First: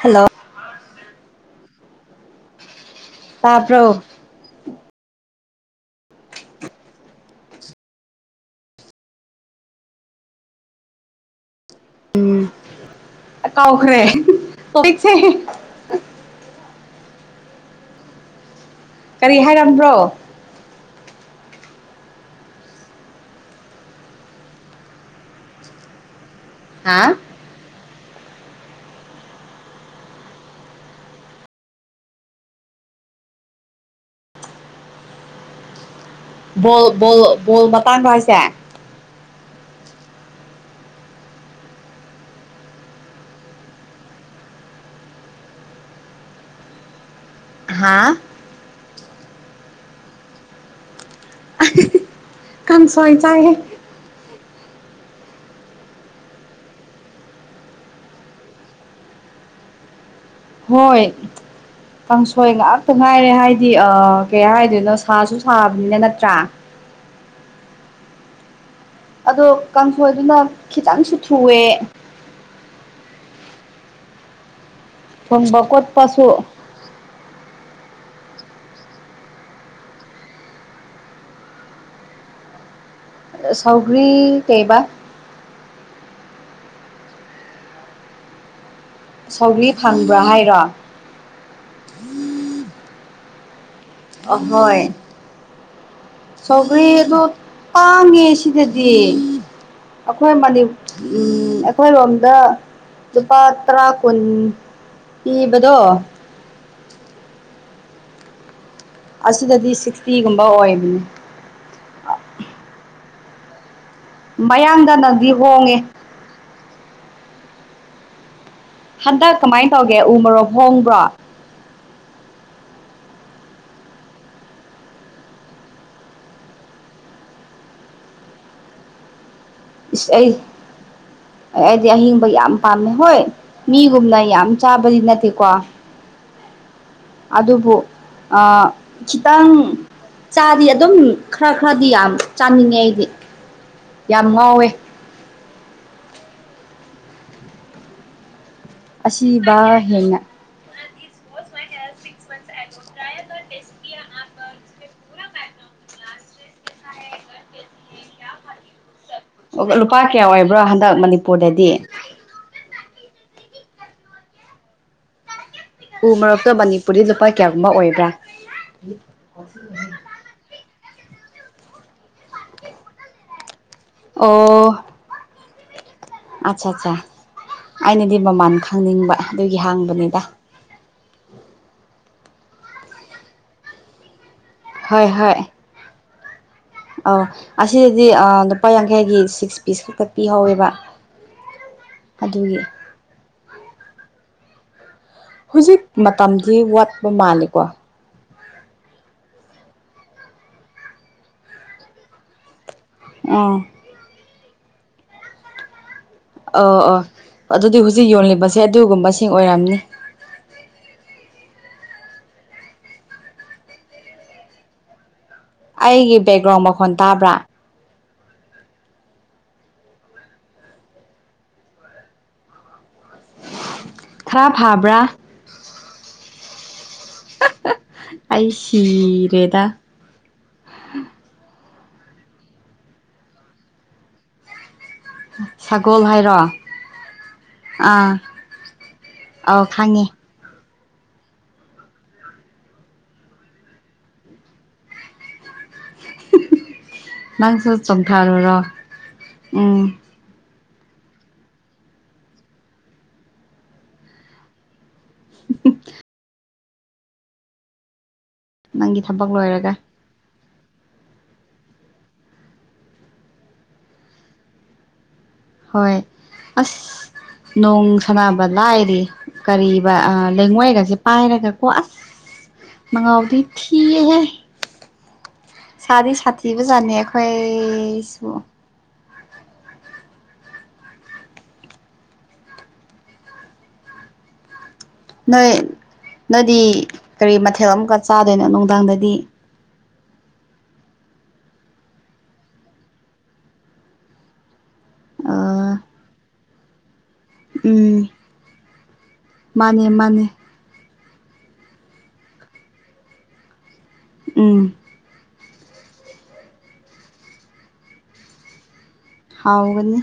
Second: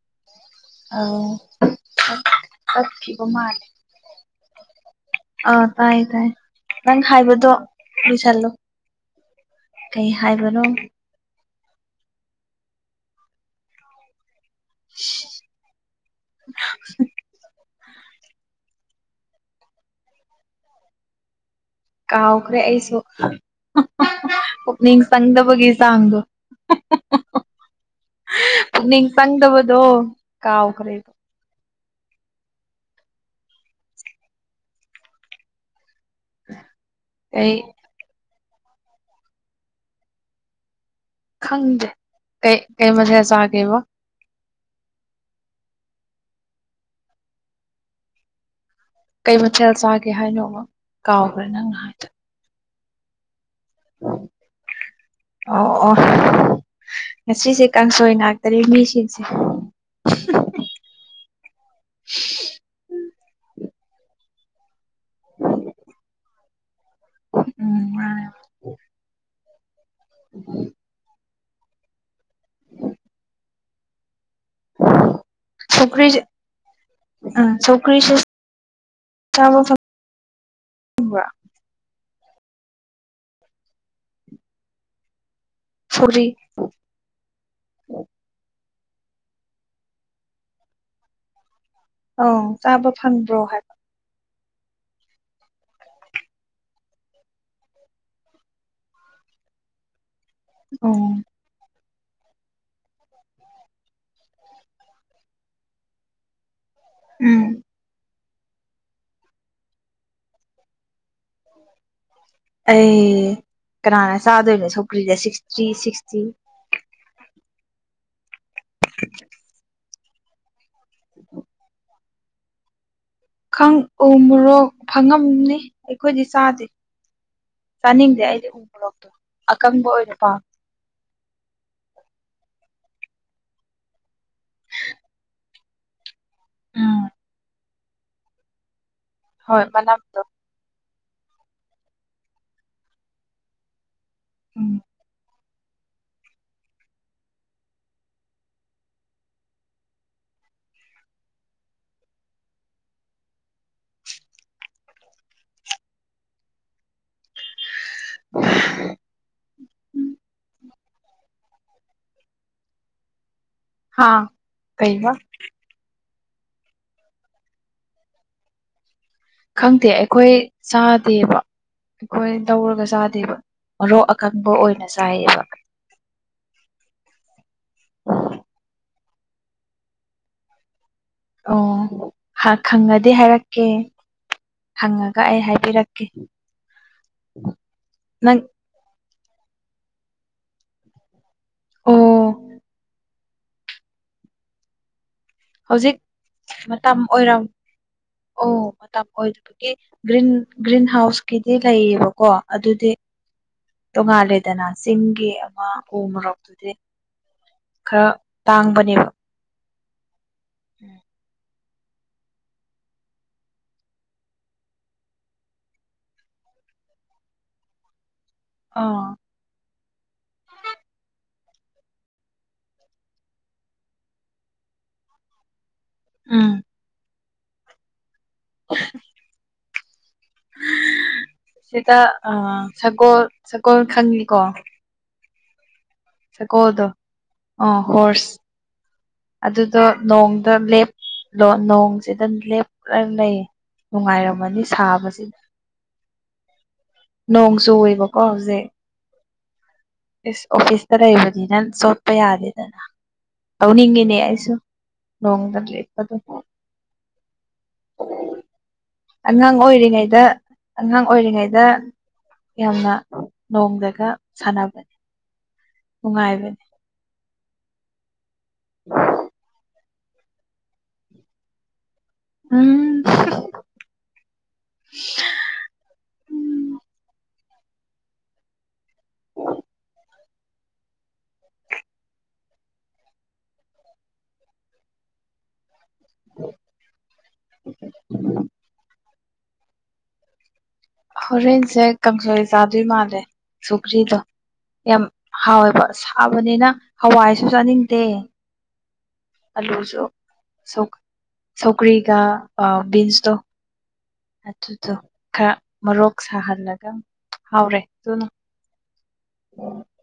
hello ꯑ ꯆꯠꯈꯤꯕ ꯃꯥꯅꯦ ꯇꯥꯕ꯭ꯔꯣ ꯑ ꯇꯥꯏ ꯇꯥꯏ ꯅꯪ ꯍꯥꯏꯕꯗꯣ ꯂꯣꯏꯁꯜꯂꯣ ꯀꯩ ꯍꯥꯏꯕꯅꯣ ꯀꯥꯎꯈ꯭ꯔꯦꯁꯦ ꯀꯔꯤ ꯍꯥꯏꯔꯝꯕ꯭ꯔꯣ ꯀꯥꯎꯈ꯭ꯔꯦ ꯑꯩꯁꯨ ꯄꯨꯛꯅꯤꯡ ꯆꯪꯗꯕꯒꯤ ꯆꯥꯡꯗꯣ ꯍꯥ ꯅꯤꯡ ꯆꯪꯗꯕꯗꯣ ꯀꯥꯎꯈ꯭ꯔꯦ ꯣꯜ ꯑꯩ ꯕꯣꯜ ꯃꯇꯥꯡ ꯍꯥꯏꯁꯦ ꯈꯪꯗꯦ ꯀꯩ ꯀꯩ ꯃꯊꯦꯜ ꯆꯥꯒꯦꯕꯣ ꯍꯥꯥ ꯀꯩ ꯃꯊꯦꯜ ꯆꯥꯒꯦ ꯍꯥꯏꯅꯣ ꯑꯃ ꯀꯥꯎꯈ꯭ꯔꯦ ꯅꯪꯅ ꯍꯥꯏꯗ ꯀꯟꯁ ꯋꯥꯏ ꯆ ꯍ ꯑꯣ ꯑꯣ [inaudible] ꯉꯁꯤꯁꯦ ꯀꯥꯡꯁꯣꯏ ꯉꯥꯛꯇꯅꯤ ꯃꯤꯁꯤꯡꯁꯦ ꯍꯣꯏ ꯀꯥꯡꯁꯣꯏ ꯉꯥꯛꯇ ꯉꯥꯏꯔꯦ ꯍꯥꯏꯗꯤ ꯑ ꯀꯩ ꯍꯥꯏꯗꯣꯏꯅꯣ ꯁꯥꯁꯨ ꯁꯥꯕꯅꯤꯅ ꯅꯠꯇ꯭ꯔꯥ ꯎꯝ ꯑꯗꯣ ꯀꯥꯡꯈꯣꯏꯗꯨꯅ ꯈꯤꯇꯪꯁꯨ ꯊꯨꯑꯦ ꯊꯣꯡꯕ ꯔꯤ ꯈꯣꯠꯄꯁꯨ ꯑ [unintelligible] [inaudible] ꯀ꯭ꯔꯤꯁ ꯆꯥꯕ ꯐꯪ ꯆꯧꯒ꯭ꯔꯤ ꯀꯩꯕꯥ ꯐꯔꯤ ꯁꯧꯒꯔꯤ ꯐꯪꯕ꯭ꯔꯥ ꯍꯥꯏꯔꯣ ꯑꯪ ꯆꯥꯕ ꯐꯪꯕ꯭ꯔꯣ ꯍꯥꯏꯕ ꯑꯍꯣꯏ ꯁꯒꯦꯗꯣ ꯄꯥꯡꯉꯦ ꯁꯤꯗꯗꯤ ꯑꯩꯈꯣꯏ ꯃꯅꯤ ꯑꯣ ꯑꯩꯈꯣꯏꯔꯣꯝꯗ ꯂꯨꯄꯥ ꯇꯔꯥ ꯀꯨꯟ ꯏꯕꯗꯣ ꯎꯝ ꯑꯁꯤꯗꯗꯤ ꯁꯤꯛꯁꯇꯤꯒꯨꯝꯕ ꯑꯣꯏꯕ ꯑꯩ ꯀꯅꯥꯅ ꯆꯥꯗꯣꯏꯅꯣ ꯁꯧꯀ꯭ꯔꯤꯗ ꯃꯌꯥꯡꯗꯅꯗꯤ ꯁꯤꯛꯁꯇꯤ ꯍꯣꯡꯉꯦ ꯁꯤꯛꯁꯇꯤ ꯍꯟꯗꯛ ꯀꯃꯥꯏꯅ ꯇꯧꯒꯦ ꯎ ꯃꯔꯣꯛ ꯍꯣꯡꯕ꯭ꯔꯣ ꯈꯪ ꯎ ꯃꯣꯔꯣꯛ ꯐꯪꯉꯝꯅꯤ ꯑꯩꯈꯣꯏꯗꯤ ꯆꯥꯗꯦ ꯆꯥꯅꯤꯡꯗꯦ ꯑꯩꯗꯤ ꯎ ꯃꯣꯔꯣꯛꯇꯣ ꯑꯀꯪꯕ ꯏꯁ ꯑꯣꯏꯅ ꯑꯩ ꯄꯥꯝꯃꯦ ꯑꯩꯗꯤ ꯑꯍꯤꯡꯕ ꯌꯥꯝ ꯄꯥꯝꯃꯦ ꯍꯣꯏ ꯃꯤꯒꯨꯝꯅ ꯌꯥꯝ ꯆꯥꯕꯗꯤ ꯅꯠꯇꯦꯀꯣ ꯎꯝ ꯑꯗꯨꯕꯨ ꯑ ꯈꯤꯇꯪ ꯍꯣꯏ ꯃꯅꯝꯗꯣ ꯆꯥꯗꯤ ꯑꯗꯨꯝ ꯈꯔ ꯈꯔꯗꯤ ꯌꯥꯝ ꯆꯥꯅꯤꯡꯉꯦ ꯑꯩꯗꯤ ꯌꯥꯝ ꯉꯥꯎꯋꯦ ꯎꯝ ꯑꯁꯤꯕ ꯍꯦꯟꯅ ꯁꯤꯛꯁꯍꯥꯟꯊ ꯇ꯭ꯔꯥꯏꯦꯁꯄꯤ [inaudible] ꯑꯣ ꯂꯨꯄꯥ ꯀꯌꯥ ꯑꯣꯏꯕ꯭ꯔꯣ ꯍꯟꯗꯛ ꯃꯅꯤꯄꯨꯔꯗꯗꯤ ꯍꯥꯥ ꯀꯩꯕ ꯎ ꯃꯔꯣꯛꯇꯣ ꯃꯅꯤꯄꯨꯔꯗꯤ ꯂꯨꯄꯥ ꯀꯌꯥꯒꯨꯝꯕ ꯑꯣꯏꯕ꯭ꯔꯥ ꯈꯪꯗꯦ ꯑꯩꯈꯣꯏ ꯆꯥꯗꯦꯕ ꯑꯩꯈꯣꯏ ꯇꯧꯔꯒ ꯆꯥꯗꯦꯕ ꯃꯔꯣꯛ ꯑꯀꯪꯕ ꯑꯣ ꯑꯣꯏꯅ ꯆꯥꯏꯌꯦꯕ ꯑꯠꯆꯥ ꯑꯠꯆꯥꯆꯥ ꯑꯩꯅꯗꯤ ꯃꯃꯥꯟ ꯈꯪꯅꯤꯡꯕ ꯑꯗꯨꯒꯤ ꯍꯥꯡꯕꯅꯤꯗ ꯑꯣ ꯈꯪꯉꯗꯤ ꯍꯥꯏꯔꯛꯀꯦ ꯍꯣꯏ ꯍꯪꯉꯒ ꯍꯣꯏ ꯑꯩ ꯍꯥꯏꯕꯤꯔꯛꯀꯦ ꯑꯧ ꯑꯁꯤꯗꯗꯤ ꯅꯪ ꯂꯨꯄꯥ ꯌꯥꯡꯈꯩꯒꯤ ꯁꯤꯛꯁ ꯄꯤꯁ ꯈꯛꯇꯛ ꯄꯤꯍꯧꯋꯦꯕ ꯑꯣ ꯑꯗꯨꯒꯤ ꯍꯧꯖꯤꯛ ꯃꯇꯝꯗꯤ ꯃꯇꯝ ꯋꯥꯠꯄ ꯑꯣꯏꯔꯝ ꯃꯥꯜꯂꯤꯀꯣ ꯑꯣ ꯃꯇꯝ ꯑꯣꯏꯗꯕꯒꯤ ꯒ꯭ꯔꯤꯟ ꯒ꯭ꯔꯤꯟ ꯍꯥꯎꯁꯀꯤꯗꯤ ꯂꯩꯌꯦꯕꯀꯣ ꯑꯗꯨꯗꯤ ꯑꯣ ꯇꯣꯉꯥꯂꯦꯗꯅ ꯆꯤꯡꯒꯤ ꯑꯃ ꯎ ꯃꯔꯣꯛꯇꯨꯗꯤ ꯑꯣ ꯑꯣ ꯑꯗꯨꯗꯤ ꯈꯔ ꯍꯧꯖꯤꯛ ꯌꯣꯜꯂꯤꯕꯁꯦ ꯇꯥꯡꯕꯅꯦꯕ ꯑꯗꯨꯒꯨꯝꯕꯁꯤꯡ ꯑꯣꯏꯔꯝꯅꯤ ꯎꯝ ꯑꯩꯒꯤ ꯕꯦꯛꯒ꯭ꯔꯥꯎꯟ ꯃꯈꯣꯟ ꯇꯥꯕ꯭ꯔꯥ ꯑꯥ ꯈꯔ ꯐꯥꯕ꯭ꯔꯥ ꯎꯝ ꯑꯩ ꯁꯤꯔꯦꯗ ꯁꯤꯗꯥ ꯑꯥ ꯁꯒꯣꯜ ꯁꯒꯣꯜ ꯈꯪꯉꯤꯀꯣ ꯁꯒꯣꯜ ꯍꯥꯏꯔꯣ ꯁꯒꯣꯜꯗꯣ ꯑꯥ ꯑꯧ ꯑꯗꯨꯗꯣ ꯈꯪꯉꯦ ꯅꯣꯡꯗ ꯂꯦꯞ ꯅꯣꯡꯁꯤꯗ ꯂꯦꯞꯂꯒ ꯂꯩ ꯅꯨꯡꯉꯥꯏꯔꯝꯃꯅꯤ ꯁꯥꯕꯁꯤꯗ ꯅꯣꯡ ꯅꯪꯁꯨ ꯆꯨ ꯑꯣꯏꯕꯀꯣ ꯆꯣꯡꯊꯔꯨꯔꯣ ꯎꯝ ꯍꯧꯖꯤꯛꯁ ꯑꯣꯐꯤꯁꯇ ꯂꯩꯕꯅꯤꯅ ꯆꯣꯠꯄ ꯌꯥꯗꯦꯗꯅ ꯇꯧꯅꯤꯡꯉꯤꯅꯦ ꯑꯩꯁꯨ ꯂꯣꯡꯗ ꯂꯦꯞꯄ ꯗꯣꯀꯣ ꯑꯣ ꯅꯪꯒꯤ ꯊꯕꯛ ꯑꯉꯥꯡ ꯂꯣꯏꯔꯒ ꯑꯣꯏꯔꯤꯉꯩꯗ ꯑꯉꯥꯡ ꯑꯣꯏꯔꯤꯉꯩꯗ ꯌꯥꯝꯅ ꯅꯣꯡꯗꯒ ꯁꯥꯟꯅꯕꯅꯤ ꯍꯣꯏ ꯑꯁ ꯅꯣꯡ ꯁꯅꯕ ꯂꯥꯏꯔꯤ ꯀꯔꯤ ꯂꯩꯉꯣꯏꯒꯁꯦ ꯄꯥꯏꯔꯒ ꯀꯣ ꯑꯁ ꯎꯝ ꯃꯉꯥꯎꯗꯤ ꯊꯤꯔꯦꯍꯦ ꯎ ꯁꯗ ꯁꯥꯇꯤꯕꯨꯖꯅꯤ ꯑꯩꯈꯣꯏꯁꯨꯁꯨ ꯅꯣꯏ ꯅꯣꯏꯗꯤ ꯀꯔꯤ ꯃꯊꯦꯜ ꯑꯃꯀ ꯆꯥꯗꯣꯏꯅꯣ ꯅꯨꯡꯗꯥꯡꯗꯗꯤ ꯍꯣꯔꯦꯟꯁꯦ ꯀꯥꯡꯁꯣꯏ ꯆꯥꯗꯣꯏ ꯃꯥꯜꯂꯦ ꯁꯨꯒ꯭ꯔꯤꯗꯣ ꯌꯥꯝ ꯎꯝ ꯍꯥꯎꯋꯦꯕ ꯁꯥꯕꯅꯤꯅ ꯍꯋꯥꯏꯁꯨ ꯆꯥꯅꯤꯡꯗꯦ ꯃꯥꯅꯦ ꯑꯂꯨꯁꯨ ꯃꯥꯅꯦ ꯁꯣꯀꯔꯤꯀꯥ ꯕꯤꯟꯁ ꯇꯣ ꯎꯝ ꯑꯗꯨꯗꯣ ꯈꯔ ꯃꯔꯣꯛ ꯁꯥꯍꯜꯂꯒ ꯍꯥꯎꯔꯦ ꯑꯗꯨꯨꯅ ꯍꯥꯎꯒꯅꯤ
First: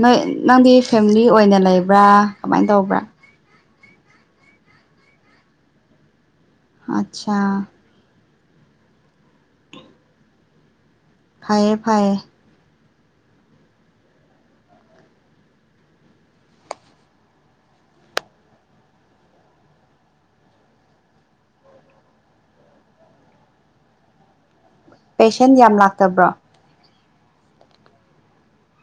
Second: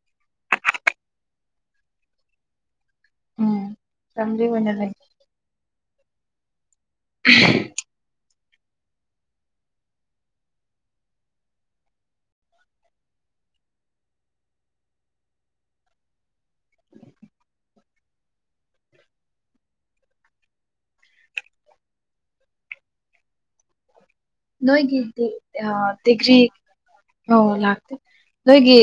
ꯅꯣꯏ ꯅꯪꯗꯤ ꯐꯦꯃꯤꯂꯤ ꯑꯣꯏꯅ ꯂꯩꯕ꯭ꯔꯥ ꯀꯃꯥꯏꯅ ꯇꯧꯕ꯭ꯔꯥ ꯎꯝ ꯐꯦꯃꯤꯂꯤ ꯑꫭꯏꯅ ꯂꯩ ꯑꯆꯥꯆꯥ ꯐꯩꯌꯦ ꯐꯩꯌꯦ ꯅꯣꯏꯒꯗꯤ ꯄꯦꯁꯦꯟ ꯌꯥꯝ ꯑꯥ ꯂꯥꯛꯇꯕ꯭ꯔꯣ ꯇꯗꯤꯒ꯭ꯔꯤ ꯑꯣ ꯂꯥꯛꯇꯦ ꯅꯣꯏꯒꯤ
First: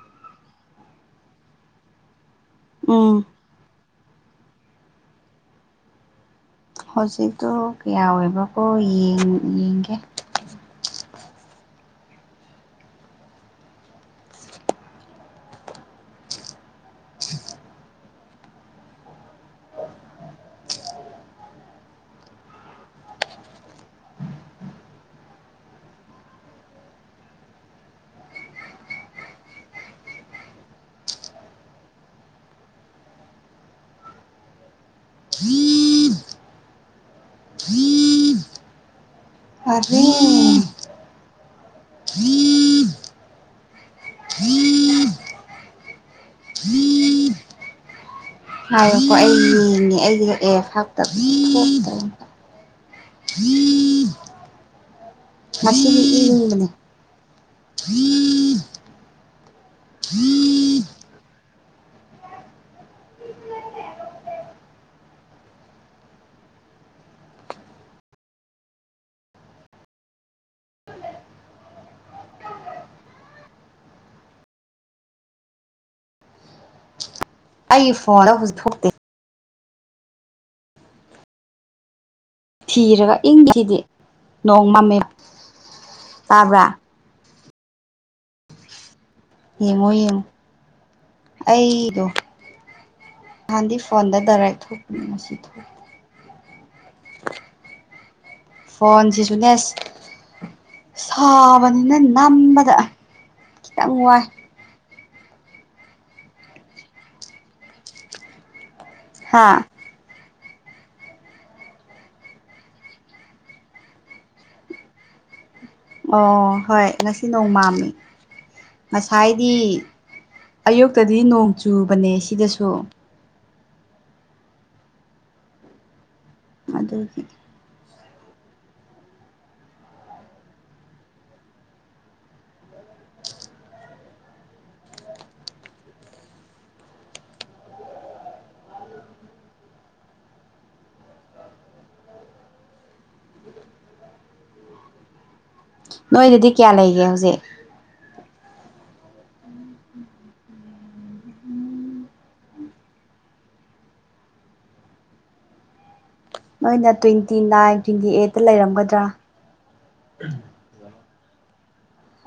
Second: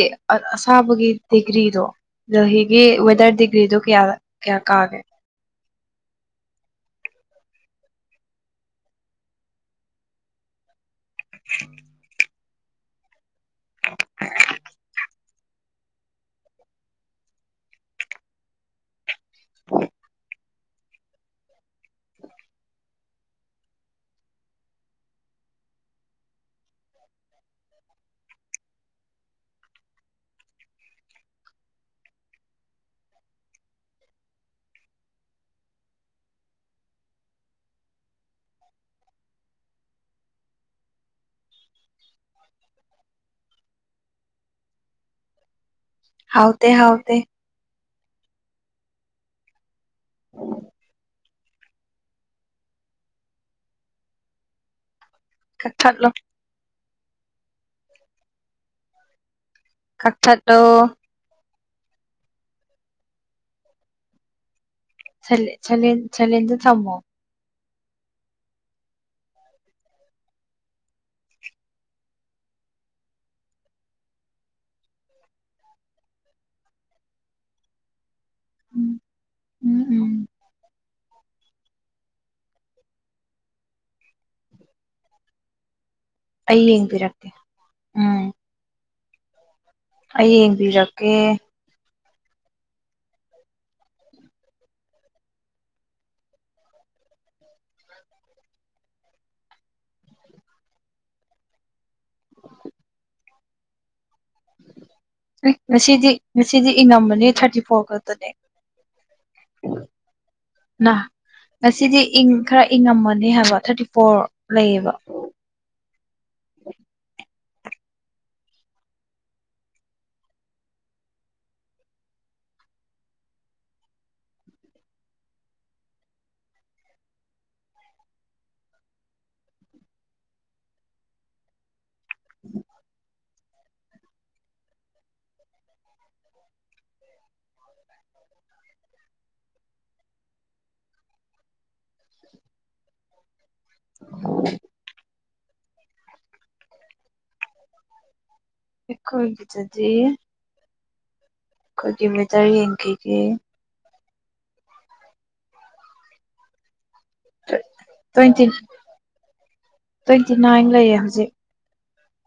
ꯑꯁꯥꯕꯒꯤ ꯗꯤꯒ꯭ꯔꯤꯗꯣ ꯗꯣꯍꯤꯒꯤ ꯎꯝ ꯋꯦꯗꯔ ꯗꯤꯒ꯭ꯔꯤꯗꯨ ꯀꯌꯥ ꯀꯌꯥ ꯀꯥꯒꯦ ꯍꯧꯖꯤꯛꯇꯣ ꯀꯌꯥ ꯑꯣꯏꯕꯀꯣ ꯌꯦꯡꯒꯦ [unintelligible] ꯍ ꯑꯗꯦ ꯍꯥꯎ ꯍꯥꯎꯇ ꯍꯥꯏꯀꯣ ꯑꯩ ꯌꯦꯡꯅꯦ ꯑꯩꯒꯤ ꯑꯦꯇꯕ ꯀꯛꯊꯠꯂꯣ [unintelligible] ꯀꯛꯊꯠꯂꫭ ꯆꯂꯗ ꯆꯃꯣ ꯑꯩ ꯐꯣꯔ ꯎꯝ ꯎꯝ ꯎꯝ ꯊꯤꯔꯒ ꯏꯪꯈꯤꯁꯤꯗꯤ ꯅꯣꯡ ꯃꯝꯃꯦ ꯑꯩ ꯇꯥꯕ꯭ꯔꯥ ꯌꯦꯡꯕꯤꯔꯛꯇꯦ ꯎꯝ ꯌꯦꯡꯉꯣ ꯌꯦꯡꯉꯣ ꯑꯩ ꯌꯦꯡꯕꯤꯔꯛꯀꯦ ꯑꯩꯗꯣ ꯑꯗꯤ ꯐꯣꯟꯗ ꯔꯥꯏ ꯊꯣꯛ ꯃꯁꯤꯁꯤ ꯊꯣꯛ [unintelligible] ꯐꯣꯟꯁꯤ ꯁꯨꯅꯦꯁ ꯁꯥꯕꯅꯤꯅ ꯅꯝꯕꯗ ꯈꯤꯇꯪ ꯋꯥꯏ ꯉꯁꯤꯗꯤ ꯉꯁꯤꯗꯤ ꯏꯉꯃꯅꯤ ꯊꯥꯔꯇꯤ ꯐꯣꯔ ꯈꯛꯇꯅꯦ ꯍꯥꯥ [unintelligible] ꯉꯁꯤꯗꯤ ꯏꯪ ꯈꯔ ꯏꯪꯑꯝꯃꯅꯤ ꯍꯥꯏꯕ ꯊꯥꯔꯇꯤ ꯐꯣꯔ ꯂꯩꯌꯦꯕ ꯑꯣ ꯍꯣꯏ ꯉꯁꯤ ꯅꯣꯡꯃꯝꯅꯤ ꯉꯁꯥꯏꯗꯤ ꯑꯌꯨꯛꯇꯗꯤ ꯅꯣꯡ ꯆꯨꯕꯅꯦ ꯁꯤꯗꯁꯨ ꯑꯗ ꯎꯝ [unintelligible] ꯅꯣꯏꯗꯗꯤ ꯀꯌꯥ ꯂꯩꯒꯦ ꯍꯧꯖꯤꯛ ꯑꯩꯣꯏ ꯍꯕꯤ ꯆꯖꯤ ꯑꯩꯈꯣꯏꯒꯤꯃꯤꯇꯔ ꯌꯦꯡꯈꯤꯒꯦ ꯅꯣꯏꯅ ꯇ꯭ꯋꯦꯟꯇꯤ ꯅꯥꯏꯟ ꯇ꯭ꯋꯦꯟꯇꯤ ꯑꯩꯠꯇ ꯂꯩꯔꯝꯒꯗ꯭ꯔꯥ ꯇ꯭ꯋꯦꯟꯇꯤ ꯅꯥꯏꯟ ꯂꯩꯌꯦ ꯍꯧꯖꯤꯛ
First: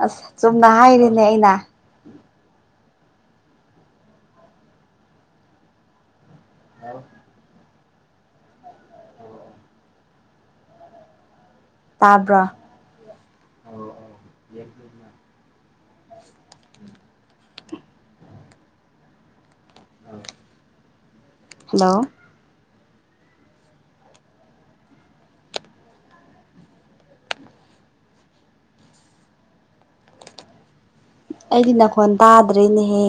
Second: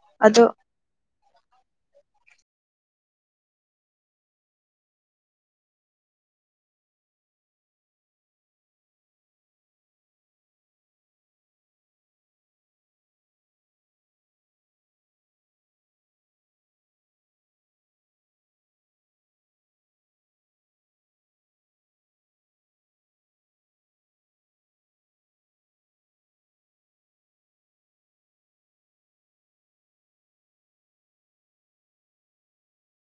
ꯑꯁ ꯑꯗꯣ ꯆꯨꯝꯅ ꯍꯥꯏꯔꯤꯅꯦ ꯑꯩꯅ ꯑ ꯇꯥꯕ꯭ꯔꯥ ꯍꯜꯂꯣ ꯑꯩꯗꯤ ꯅꯥꯈꯣꯟ ꯇꯥꯗ꯭ꯔꯦꯅꯦꯍꯦ